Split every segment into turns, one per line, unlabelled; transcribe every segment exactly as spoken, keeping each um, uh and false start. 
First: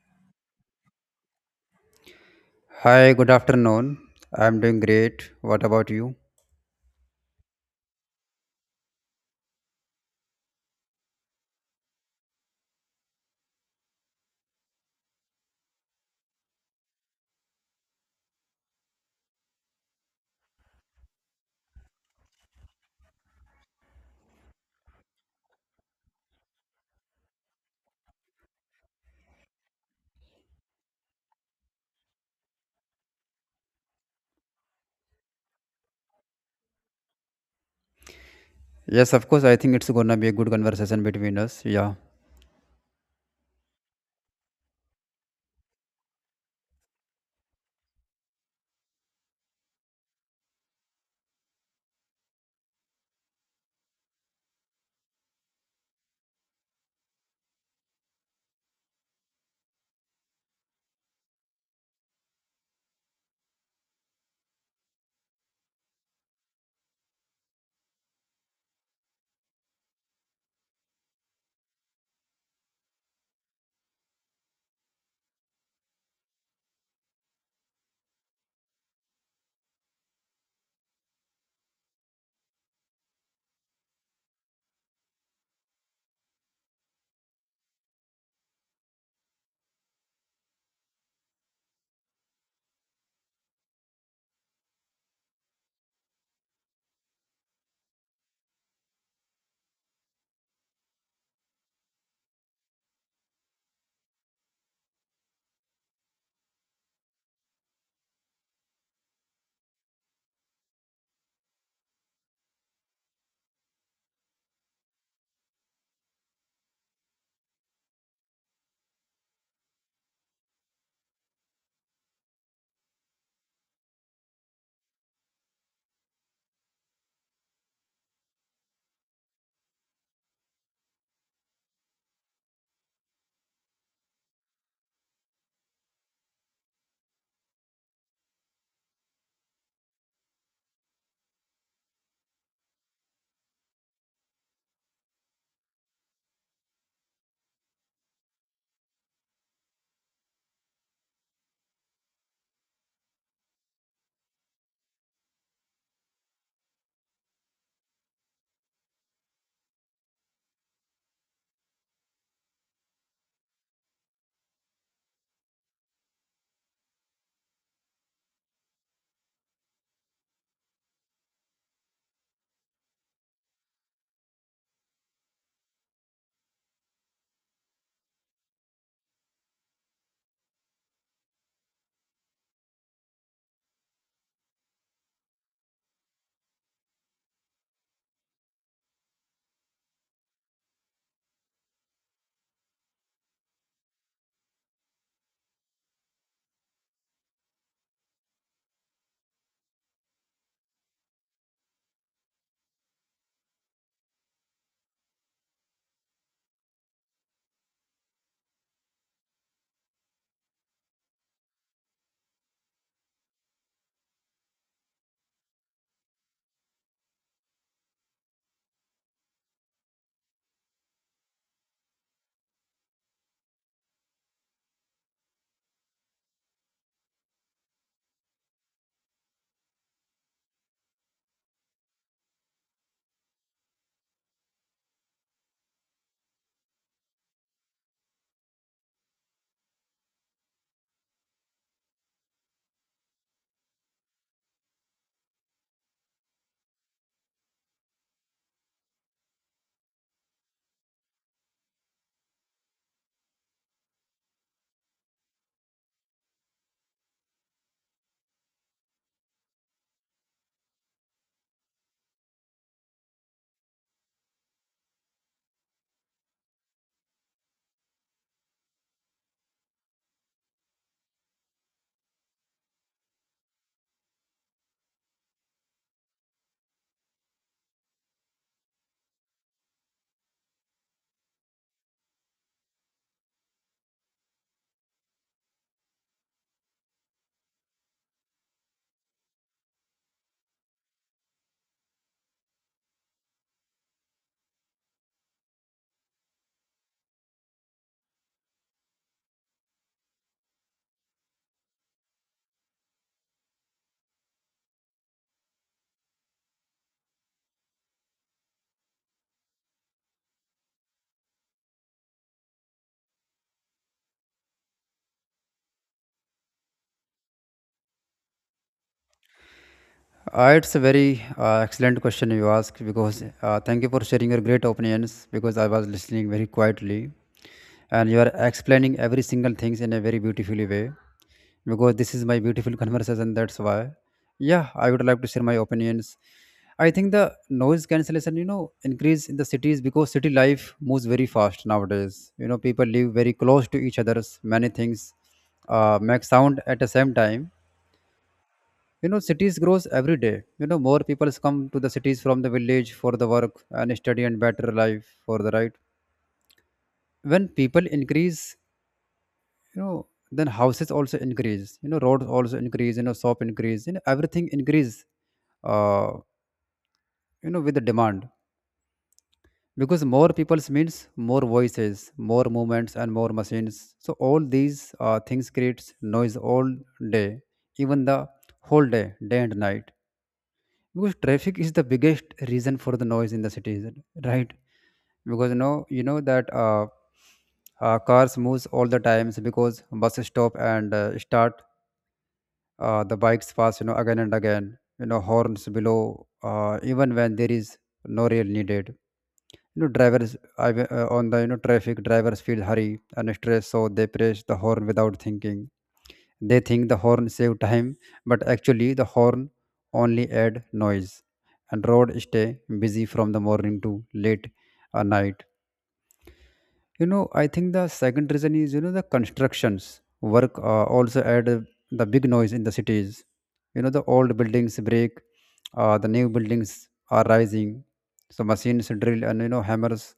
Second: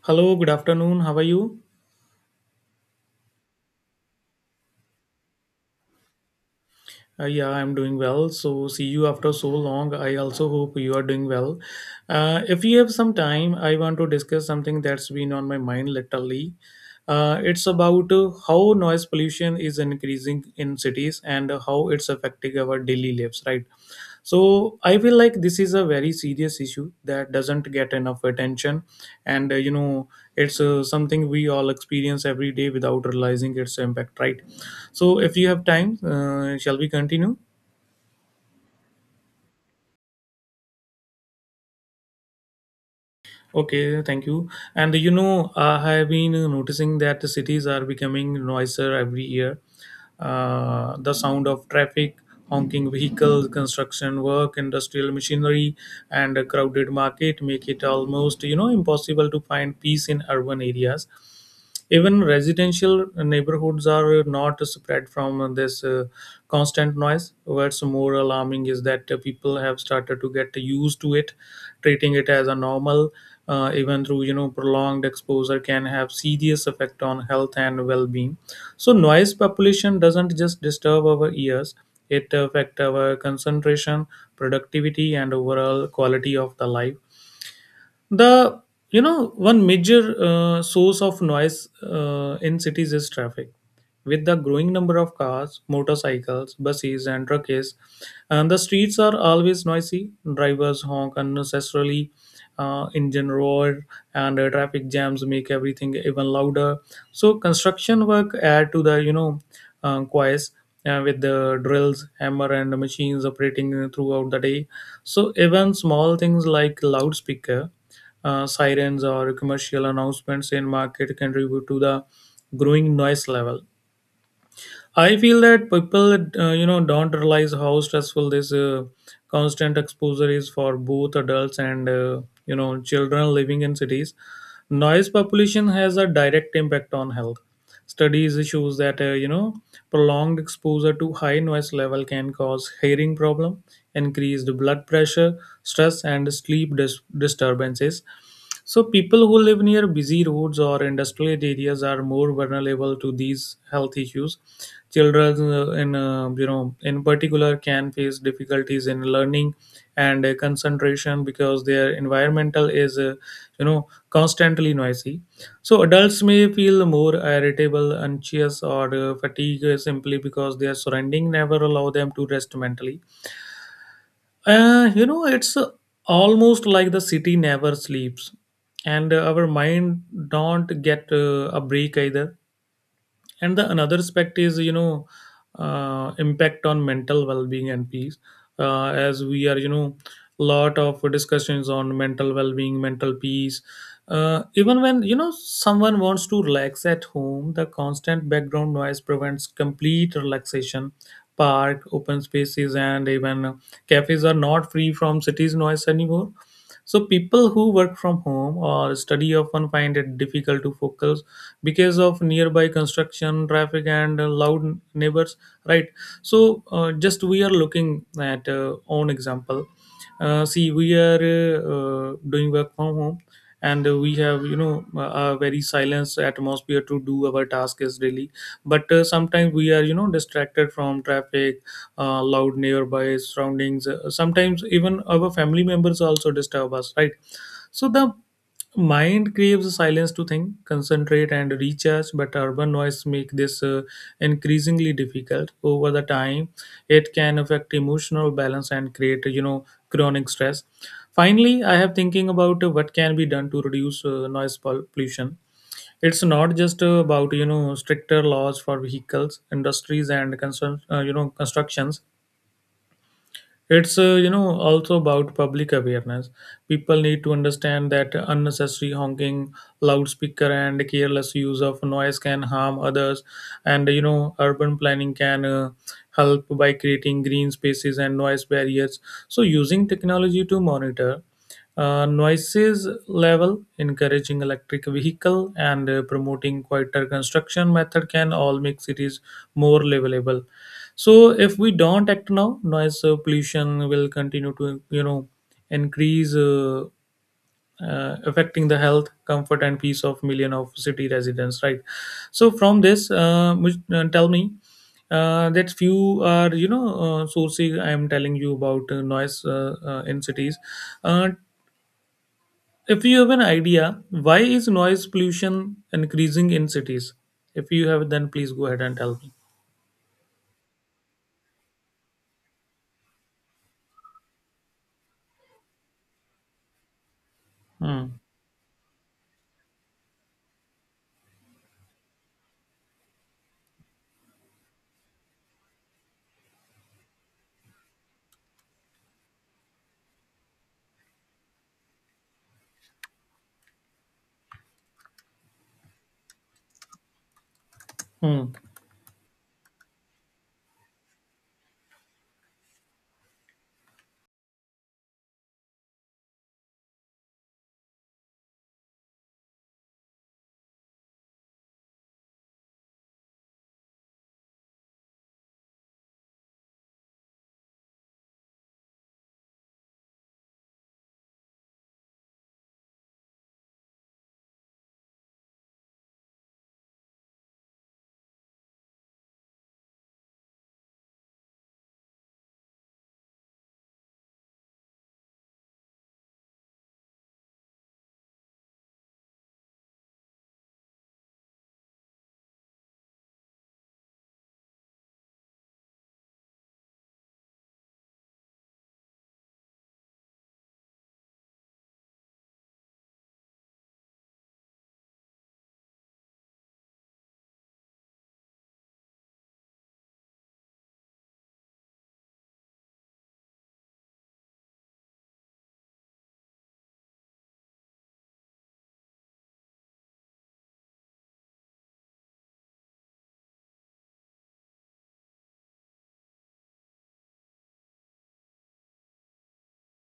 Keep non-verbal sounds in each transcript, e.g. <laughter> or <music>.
Hello, good afternoon. How are you?
Hi, good afternoon. I'm doing great. What about you?
Uh, yeah, I'm doing well. So, see you after so long. I also hope you are doing well. Uh, if you have some time, I want to discuss something that's been on my mind lately. Uh, it's about uh, how noise pollution is increasing in cities and how it's affecting our daily lives, right? So I feel like this is a very serious issue that doesn't get enough attention, and uh, you know it's uh, something we all experience every day without realizing its impact, right? So if you have time, uh, shall we continue?
Yes, of course. I think it's gonna be a good conversation between us. Yeah.
Okay, thank you. And you know, I have been noticing that the cities are becoming noisier every year. Uh, the sound of traffic, honking vehicles, construction work, industrial machinery, and a crowded market make it almost you know impossible to find peace in urban areas. Even residential neighborhoods are not spread from this uh, constant noise. What's more alarming is that uh, people have started to get used to it, treating it as a normal, uh, even through you know prolonged exposure can have serious effect on health and well-being. So noise population doesn't just disturb our ears, it affect our concentration, productivity, and overall quality of the life. The you know One major uh, source of noise uh, in cities is traffic. With the growing number of cars, motorcycles, buses, and trucks, and the streets are always noisy, drivers honk unnecessarily, uh, engine roar, and uh, traffic jams make everything even louder. So construction work add to the you know uh, choice, uh, with the drills, hammer, and machines operating throughout the day. So even small things like loudspeaker, uh, sirens, or commercial announcements in market contribute to the growing noise level. I feel that people uh, you know don't realize how stressful this uh, constant exposure is for both adults and, uh, you know children living in cities. Noise population has a direct impact on health. Studies shows that uh, you know prolonged exposure to high noise level can cause hearing problem, increased blood pressure, stress, and sleep dis- disturbances. So people who live near busy roads or industrial areas are more vulnerable to these health issues. Children, uh, in uh, you know, in particular, can face difficulties in learning and uh, concentration because their environmental is, uh, you know, constantly noisy. So adults may feel more irritable, anxious, or uh, fatigued uh, simply because their surrounding never allow them to rest mentally. Uh, you know, it's uh, almost like the city never sleeps, and uh, our mind don't get uh, a break either. And the another aspect is you know uh, impact on mental well-being and peace. Uh, as we are, you know lot of discussions on mental well-being, mental peace. Uh, even when you know someone wants to relax at home, the constant background noise prevents complete relaxation. Park, open spaces, and even cafes are not free from cities noise anymore. So people who work from home or study often find it difficult to focus because of nearby construction, traffic, and uh, loud neighbors. Right. So uh, just we are looking at uh, own example. Uh, see, we are uh, uh, doing work from home, and uh, we have you know a a very silence atmosphere to do our task is daily. But uh, sometimes we are you know distracted from traffic, uh, loud nearby surroundings. Uh, sometimes even our family members also disturb us, right? So the mind craves silence to think, concentrate, and recharge, but urban noise make this uh, increasingly difficult over the time. It can affect emotional balance and create you know chronic stress. Finally, I have thinking about uh, what can be done to reduce uh, noise pol- pollution. It's not just uh, about you know stricter laws for vehicles, industries, and constru- uh, you know constructions. It's uh, you know also about public awareness. People need to understand that unnecessary honking, loudspeaker, and careless use of noise can harm others. And you know, urban planning can uh, help by creating green spaces and noise barriers. So, using technology to monitor uh, noises level, encouraging electric vehicle, and uh, promoting quieter construction method can all make cities more livable. So if we don't act now, noise uh, pollution will continue to you know increase, uh, uh, affecting the health, comfort, and peace of million of city residents, right? So from this uh, which, uh, tell me uh, that few are you know uh, sourcing I am telling you about uh, noise uh, uh, in cities. uh, if you have an idea why is noise pollution increasing in cities, if you have, then please go ahead and tell me.
Uh, it's a very uh, excellent question you ask, because uh, thank you for sharing your great opinions. Because I was listening very quietly and
Hmm.
you are explaining every single things in a very beautifully way, because this is my beautiful conversation. That's why, yeah, I would like to share my opinions. I think the noise cancellation, you know, increase in the cities because city life moves very fast nowadays. You know, people live very close to each other's. Many things uh, make sound at the same time.
Hmm.
You know, cities grows every day. You know, more people come to the cities from the village for the work and study and better life, for the right. When people increase, you know, then houses also increase, you know, roads also increase, you know, shop increase, you know, everything increase, uh, you know, with the demand. Because more peoples means more voices, more movements and more machines. So all these uh, things creates noise all day, even the whole day, day and night. Because traffic is the biggest reason for the noise in the cities, right? Because you know, you know that uh, uh, cars moves all the times, because buses stop and uh, start, uh, the bikes pass, you know, again and again. You know, horns below, uh, even when there is no real needed. You know, drivers I, uh, on the, you know, traffic, drivers feel hurry and stress, so they press the horn without thinking. They think the horn save time, but actually the horn only add noise. And road stay busy from the morning to late at night. You know, I think the second reason is, you know, the constructions work uh, also add uh, the big noise in the cities. You know, the old buildings break, uh, the new buildings are rising, so machines drill and, you know, hammers,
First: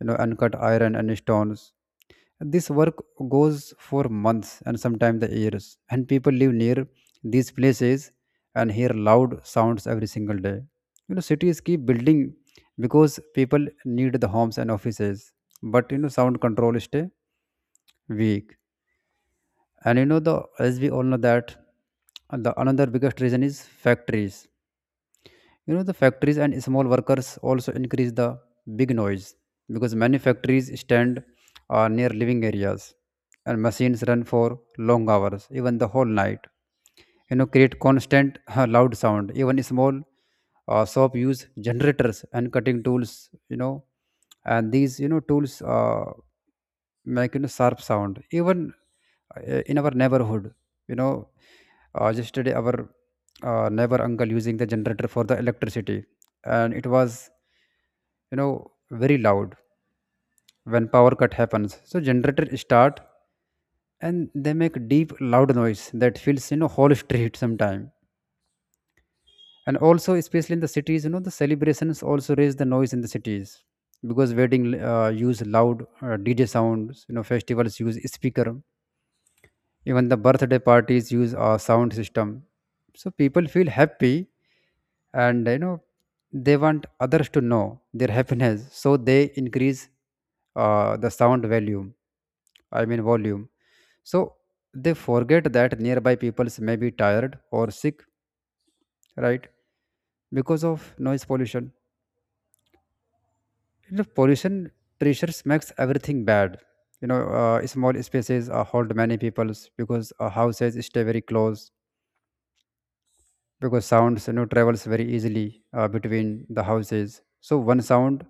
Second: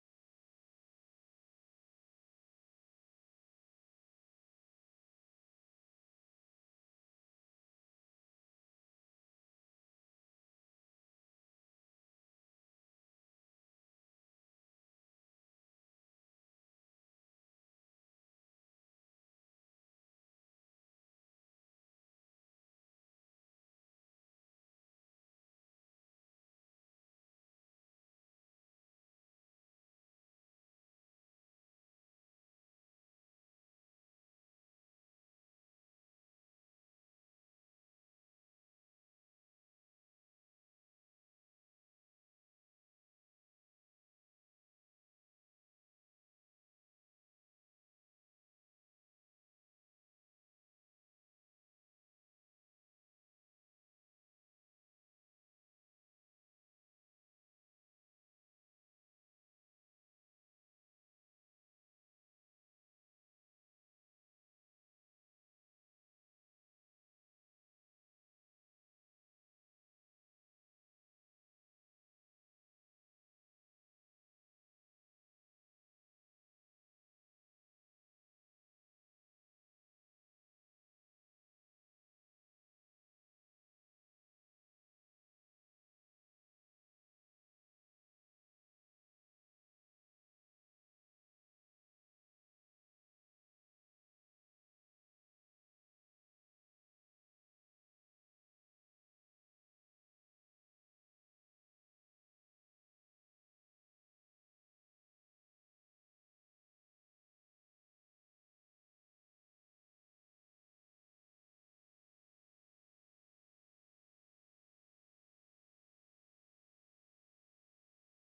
you know, uncut iron and stones. This work goes for months and sometimes the years, and people live near these places and hear loud sounds every single day. You know, cities keep building because people need the homes and offices, but you know, sound control stay weak. And you know, the, as we all know that, and the another biggest reason is factories. You know, the factories and small workers also increase the big noise because many factories stand uh, near living areas, and machines run for long hours, even the whole night, you know, create constant <laughs> loud sound. Even small uh, shop use generators and cutting tools. You know, and these, you know, tools uh, make, you know, sharp sound. Even uh, in our neighborhood, you know, uh, yesterday our uh, neighbor uncle using the generator for the electricity, and it was, you know, very loud. When power cut happens, so generator start and they make deep loud noise that fills, you know, whole <laughs> street sometime. And also, especially in the cities, you know, the celebrations also raise the noise in the cities. Because wedding uh, use loud uh, dj sounds, you know, festivals use speaker. Even the birthday parties use a sound system. So people feel happy, and you know, they want others to know their happiness. So they increase uh, the sound volume. I mean volume. So they forget that nearby peoples may be tired or sick, right? Because of noise pollution. You know, pollution pressures makes everything bad. You know, uh, small spaces uh, hold many peoples because uh, houses stay very close. Because sounds, you know, travels very easily uh, between the houses, so one sound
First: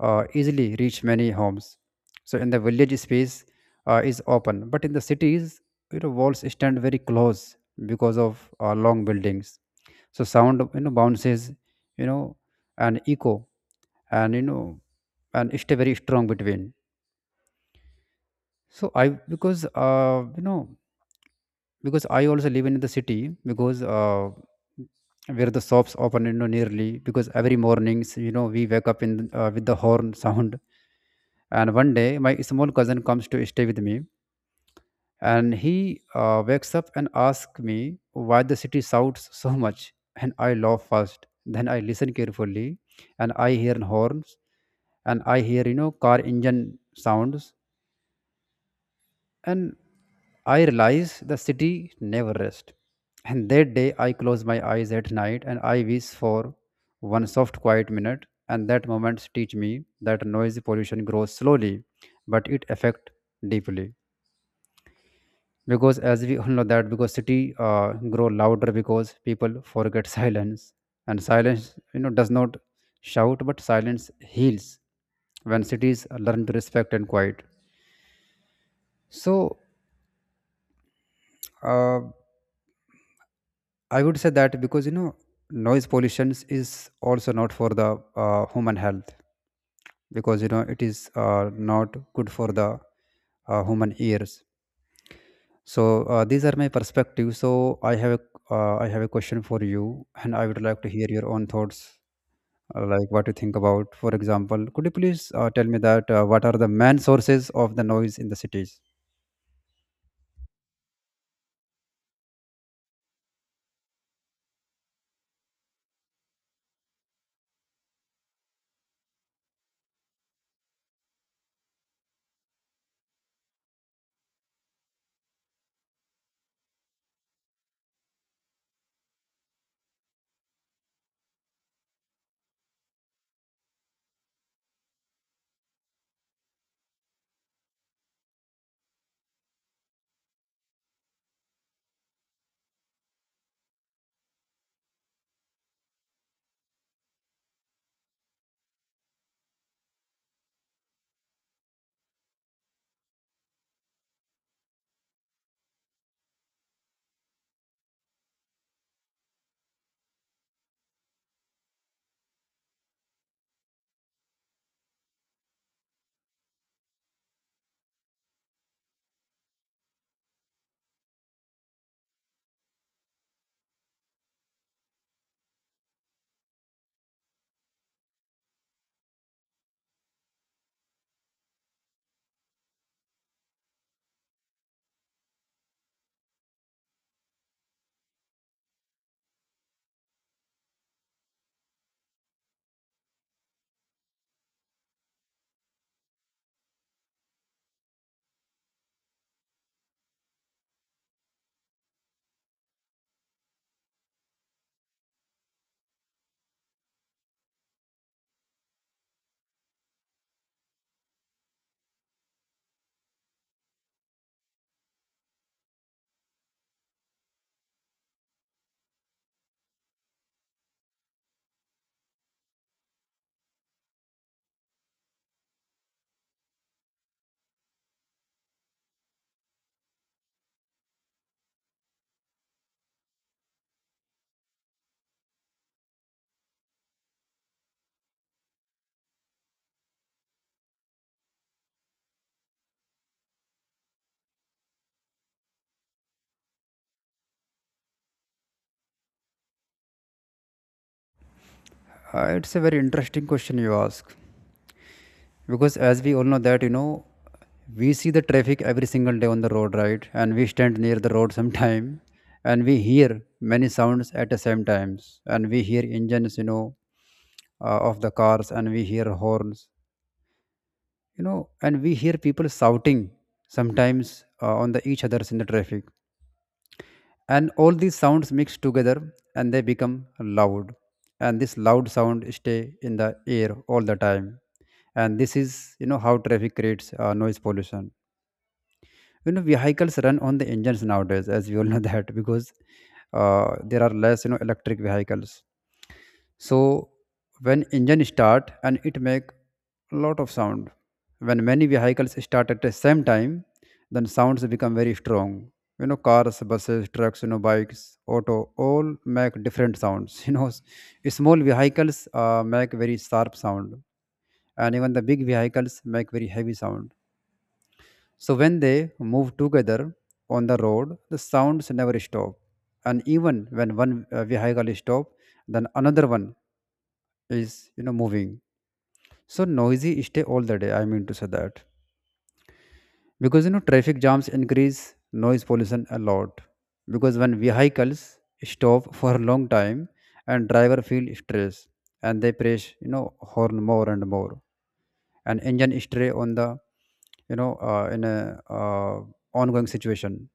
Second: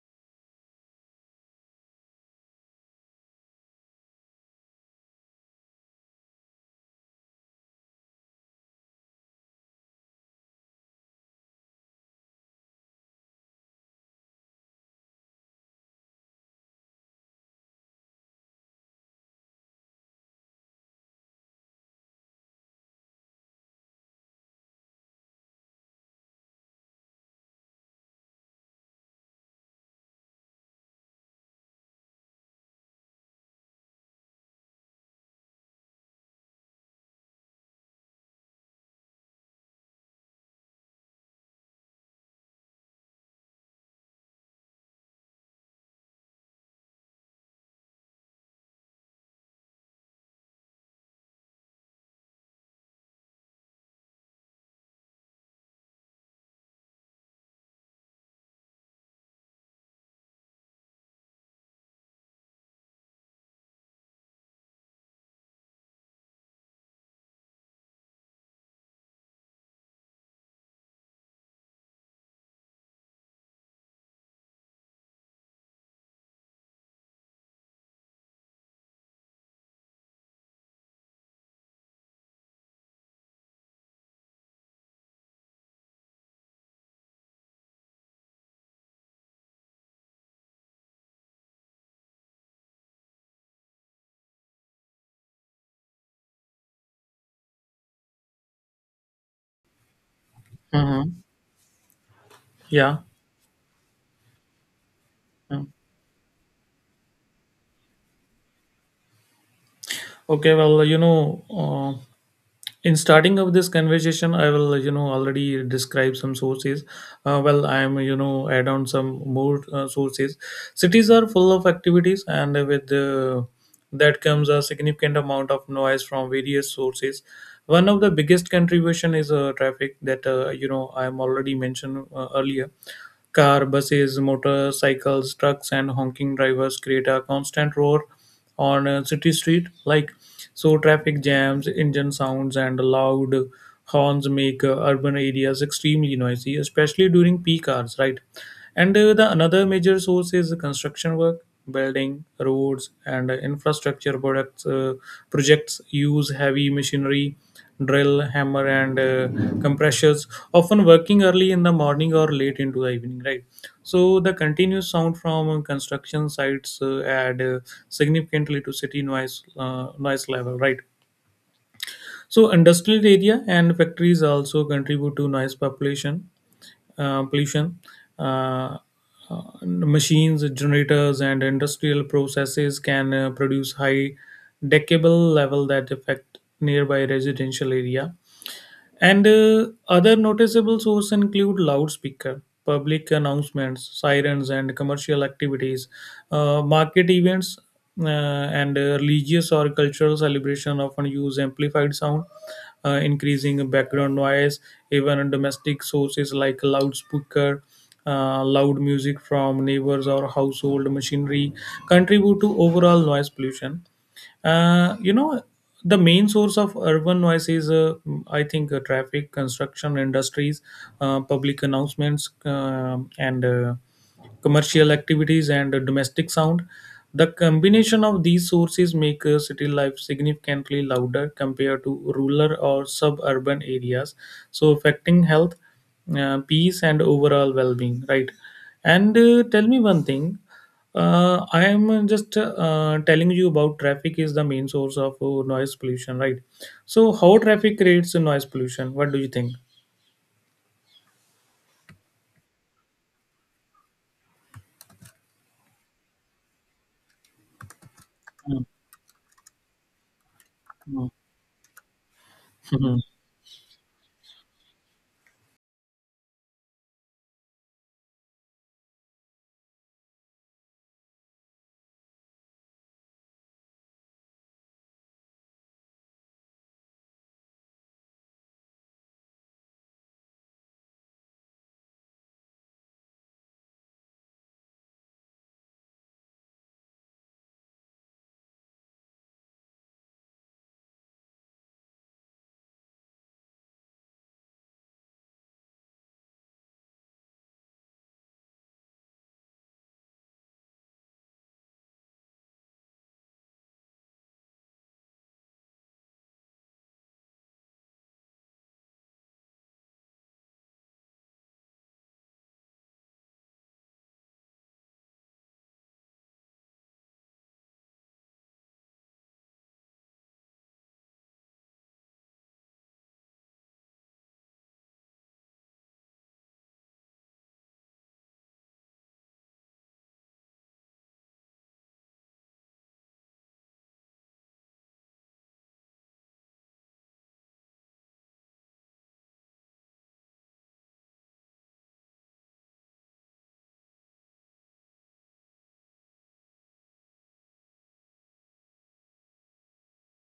uh, easily reach many homes. So in the village space uh, is open, but in the cities, you know, walls stand very close because of uh, long buildings. So sound, you know, bounces, you know, and echo, and you know, and stay very strong between. So I, because uh, you know, because I also live in the city, because uh, where the shops open, you know, nearly, because every mornings, you know, we wake up in, uh, with the horn sound. And one day my small cousin comes to stay with me, and he uh, wakes up and asks me why the city shouts so much. And I laugh first, then I listen carefully, and I hear horns, and I hear, you know, car engine sounds. And I realize the city never rests. And that day I close my eyes at night and I wish for one soft quiet minute. And that moment teach me that noisy pollution grows slowly, but it affect deeply. Because as we all know that, because city uh, grow louder, because people forget <laughs> silence. And silence, you know, does not shout, but silence heals when cities learn to respect and quiet. So, uh, I would say that, because you know, noise pollution is also not for the uh, human health, because you know, it is uh, not good for the uh, human ears. So uh, these are my perspectives. So I have a, uh, I have a question for you, and I would like to hear
Mhm.
your own thoughts, uh,
Yeah.
like what you think about. For example, could you please uh,
Hmm.
tell me that uh, what are the main sources of the noise in the cities?
Okay, well, you know, uh, in starting of this conversation, I will, you know, already describe some sources. Uh, well, I am, you know, add on some more uh, sources. Cities are full of activities, and with uh, that comes a significant amount of noise from various sources. One of the biggest contribution is uh, traffic that, uh, you know I am already mentioned uh, earlier. Car, buses, motorcycles, trucks, and honking drivers create a constant roar on a city street. Like so, traffic jams, engine sounds, and loud horns make uh, urban areas extremely noisy, especially during peak hours. Right, and uh, the another major source is construction work. Building, roads, and uh, infrastructure products uh, projects use heavy machinery, drill, hammer, and uh, compressors, often working early in the morning or late into the evening, right? So the continuous sound from uh, construction sites uh, add uh, significantly to city noise uh, noise level, right? So industrial area and factories also contribute to noise population, uh, pollution. Uh, uh, Machines, generators, and industrial processes can uh, produce high decibel level that affect nearby residential area. And uh, other noticeable sources include loudspeaker, public announcements, sirens, and commercial activities, uh, market events, uh, and uh, religious or cultural celebration often use amplified sound, uh, increasing background noise. Even domestic sources like loudspeaker, uh, loud music from neighbors or household machinery contribute to overall noise pollution. Uh, you know, the main source of urban noise is, uh, I think, uh, traffic, construction industries, uh, public announcements, um and uh, commercial activities, and uh, domestic sound. The combination of these sources make uh, city life significantly louder compared to rural or suburban areas, so affecting health, uh, peace, and overall well-being. Right? And uh, tell me one thing, uh, I am just uh, telling you about traffic is the main source of uh, noise pollution, right? So, how traffic creates noise pollution? What do you think?
Uh, it's a very interesting question you ask. Because as we all know that, you know, we see the traffic
Mm,
every single day on the road, right? And we stand near
mm,
the road <laughs> sometime, and we
mm,
hear many sounds at the same times. And we hear engines, you know, uh, of the cars, and we hear horns, you know, and we hear people shouting sometimes uh, on the each others in the traffic. And all these sounds mix together and they become loud. And this loud sound stay in the air all the time. And this is, you know, how traffic creates uh, noise pollution. You know, vehicles run on the engines nowadays, as we all <laughs> know that. Because uh, there are less, you know, electric vehicles. So when engine start, and it make lot of sound. When many vehicles start at the same time, then sounds become very strong. You know, cars, buses, trucks, you know, bikes, auto, all make different sounds. <laughs> You know, s- small vehicles uh, make very sharp sound, and even the big vehicles make very heavy sound. So when they move together on the road, the sounds never stop. And even when one uh, vehicle stop, then another one is, you know, moving. So noisy stay all the day, I mean to say that. Because you know, traffic jams increase noise pollution a lot. Because when vehicles stop for a long time, and driver feel stress, and they press, you know, horn more and more. And engine stray on the, you know, uh, in a uh, ongoing situation.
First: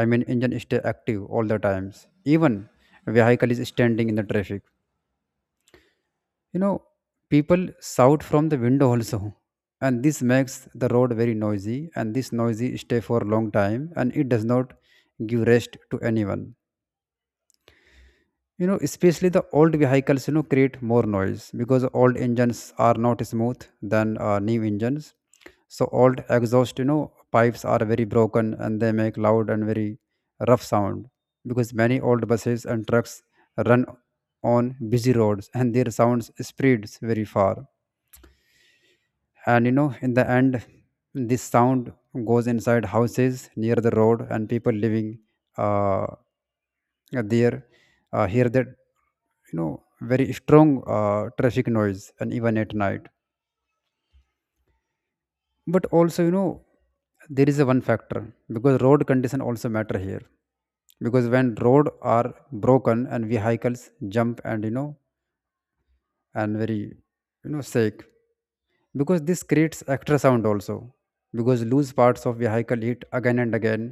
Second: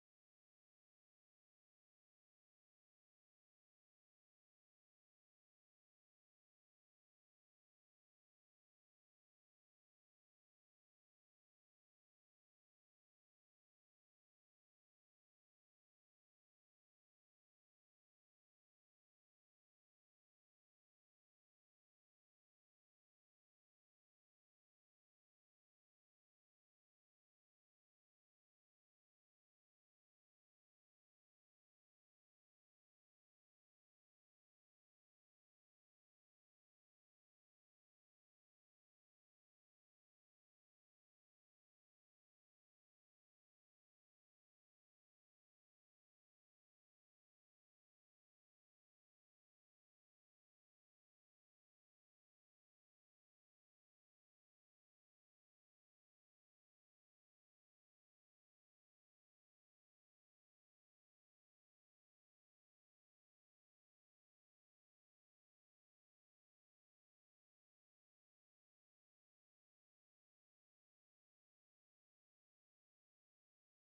I mean engine stay active all the times, even vehicle is standing in the traffic. You know, people shout from the window also, and this makes the road very noisy, and this noisy stay for a long time, and it does not give rest to anyone. You know, especially the old vehicles, you know, create more noise, because old engines are not smooth than uh, new engines. So old exhaust, you know, pipes are very broken, and they make loud and very rough sound. Because many old buses and trucks run on busy roads, and their sounds spreads very far. And you know, in the end, this sound goes inside houses near the road, and people living uh, there uh, hear that, you know, very strong uh, traffic noise, and even at night. But also, you know, there is a one factor, because road condition also matter here. Because when road are broken, and vehicles jump, and you know, and very, you know, sick, because this creates extra sound also, because loose parts of vehicle hit again and again,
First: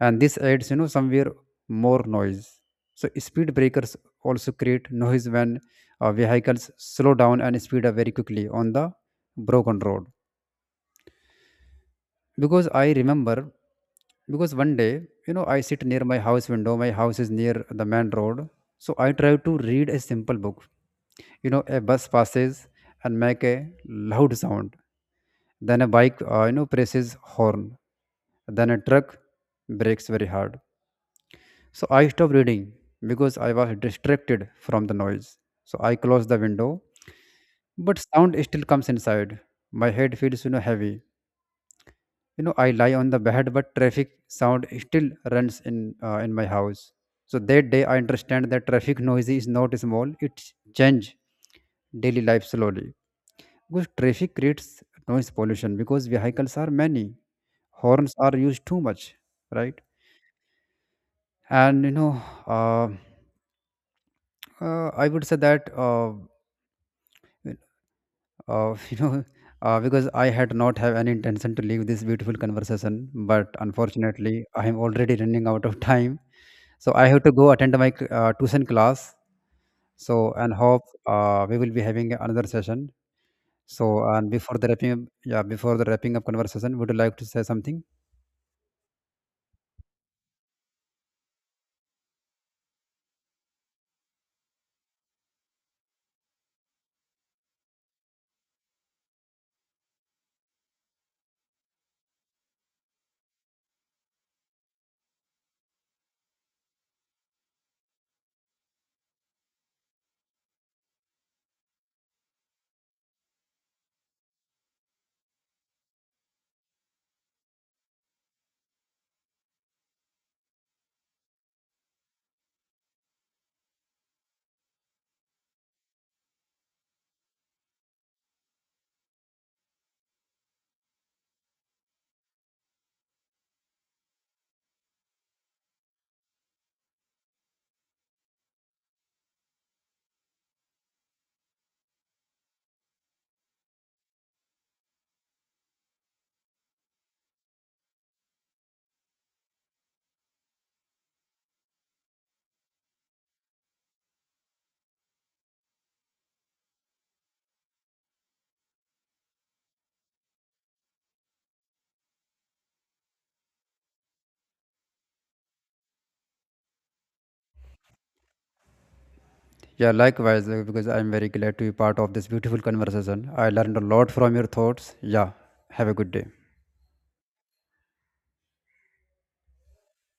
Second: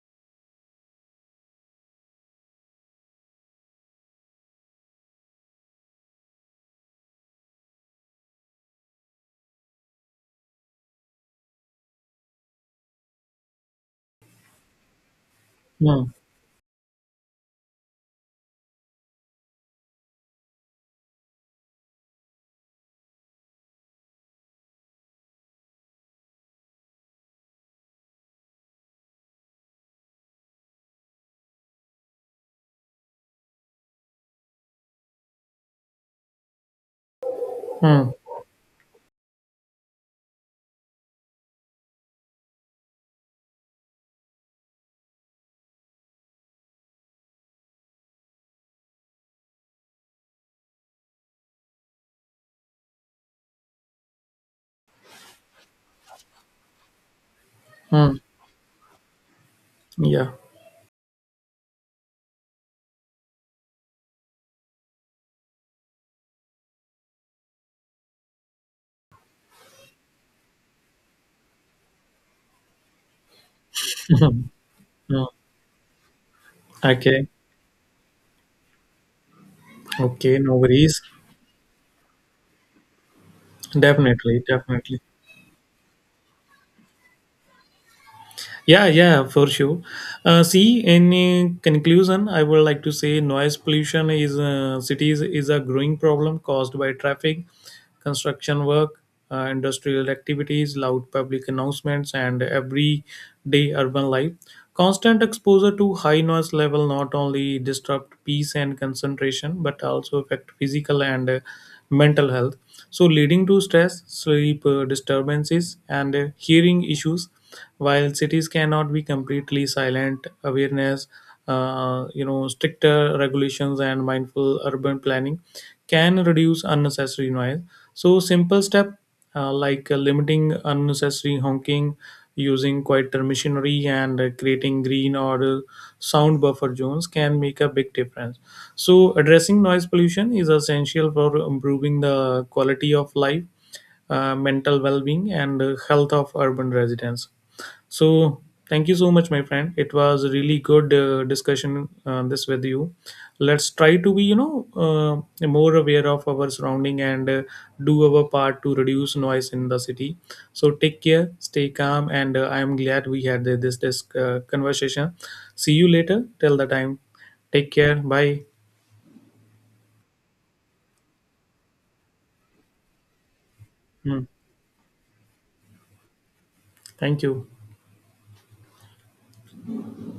and this adds, you know, somewhere more noise. So speed breakers also create noise when uh, vehicles slow down and speed up very quickly on the broken road. Because I remember, because one day, you know, I sit near
mm,
my house window. My house is near the main road, so I try to read a simple book. You know, a bus passes and make a loud sound. Then a bike, uh, you know, presses horn, then a truck brakes very hard. So I stopped reading, because I was distracted from the noise. So I closed the window, but
mm,
sound still comes inside. My head feels, you know, heavy. You know, I lie on the bed, but traffic sound still runs in uh, in my house. So that day I understand that traffic noise is not small, it change daily life slowly. Because traffic creates noise pollution, because vehicles are many, horns
mm.
are used too much, right?
Yeah.
And you know, uh, uh, I would say that, uh, uh, <laughs> you know, uh, because I had not have any intention to leave this beautiful conversation, but unfortunately
<laughs>
I am already
Mm, mm.
running out of <laughs> time. So I have
Okay.
to go attend my uh, tuition class. So,
Okay.
and
No
hope
worries.
uh, we will be having another session. So, and
Definitely.
before the wrapping up,
Definitely.
yeah, before the wrapping up conversation, would you like to say something?
Yeah, yeah, for sure. Uh, see, in uh, conclusion, I would like to say noise pollution is uh, cities is a growing problem caused by traffic, construction work, uh, industrial activities, loud public announcements, and everyday urban life. Constant exposure to high noise level not only disrupt peace and concentration but also affect physical and uh, mental health, so leading to stress, sleep uh, disturbances, and uh, hearing issues. While cities cannot be completely silent, awareness, uh, you know, stricter regulations and mindful urban planning can reduce unnecessary noise. So simple step, uh, like uh, limiting unnecessary honking, using quieter machinery, and uh, creating green or uh, sound buffer zones can make a big difference. So addressing noise pollution is essential for improving the quality of life, uh, mental well-being, and uh, health of urban residents. So thank you so much, my friend. It was a really good uh, discussion uh, this with you. Let's try to be, you know, uh, more aware of our surrounding and uh, do our part to reduce noise in the city. So take care, stay calm, and uh, I am glad we had the- this this uh, conversation. See you later. Till the time, take care. Bye.
Yeah, likewise, uh, because I'm very glad to be part of this beautiful conversation. I learned a lot
Hmm.
from your thoughts. Yeah, have a good day.
Thank you.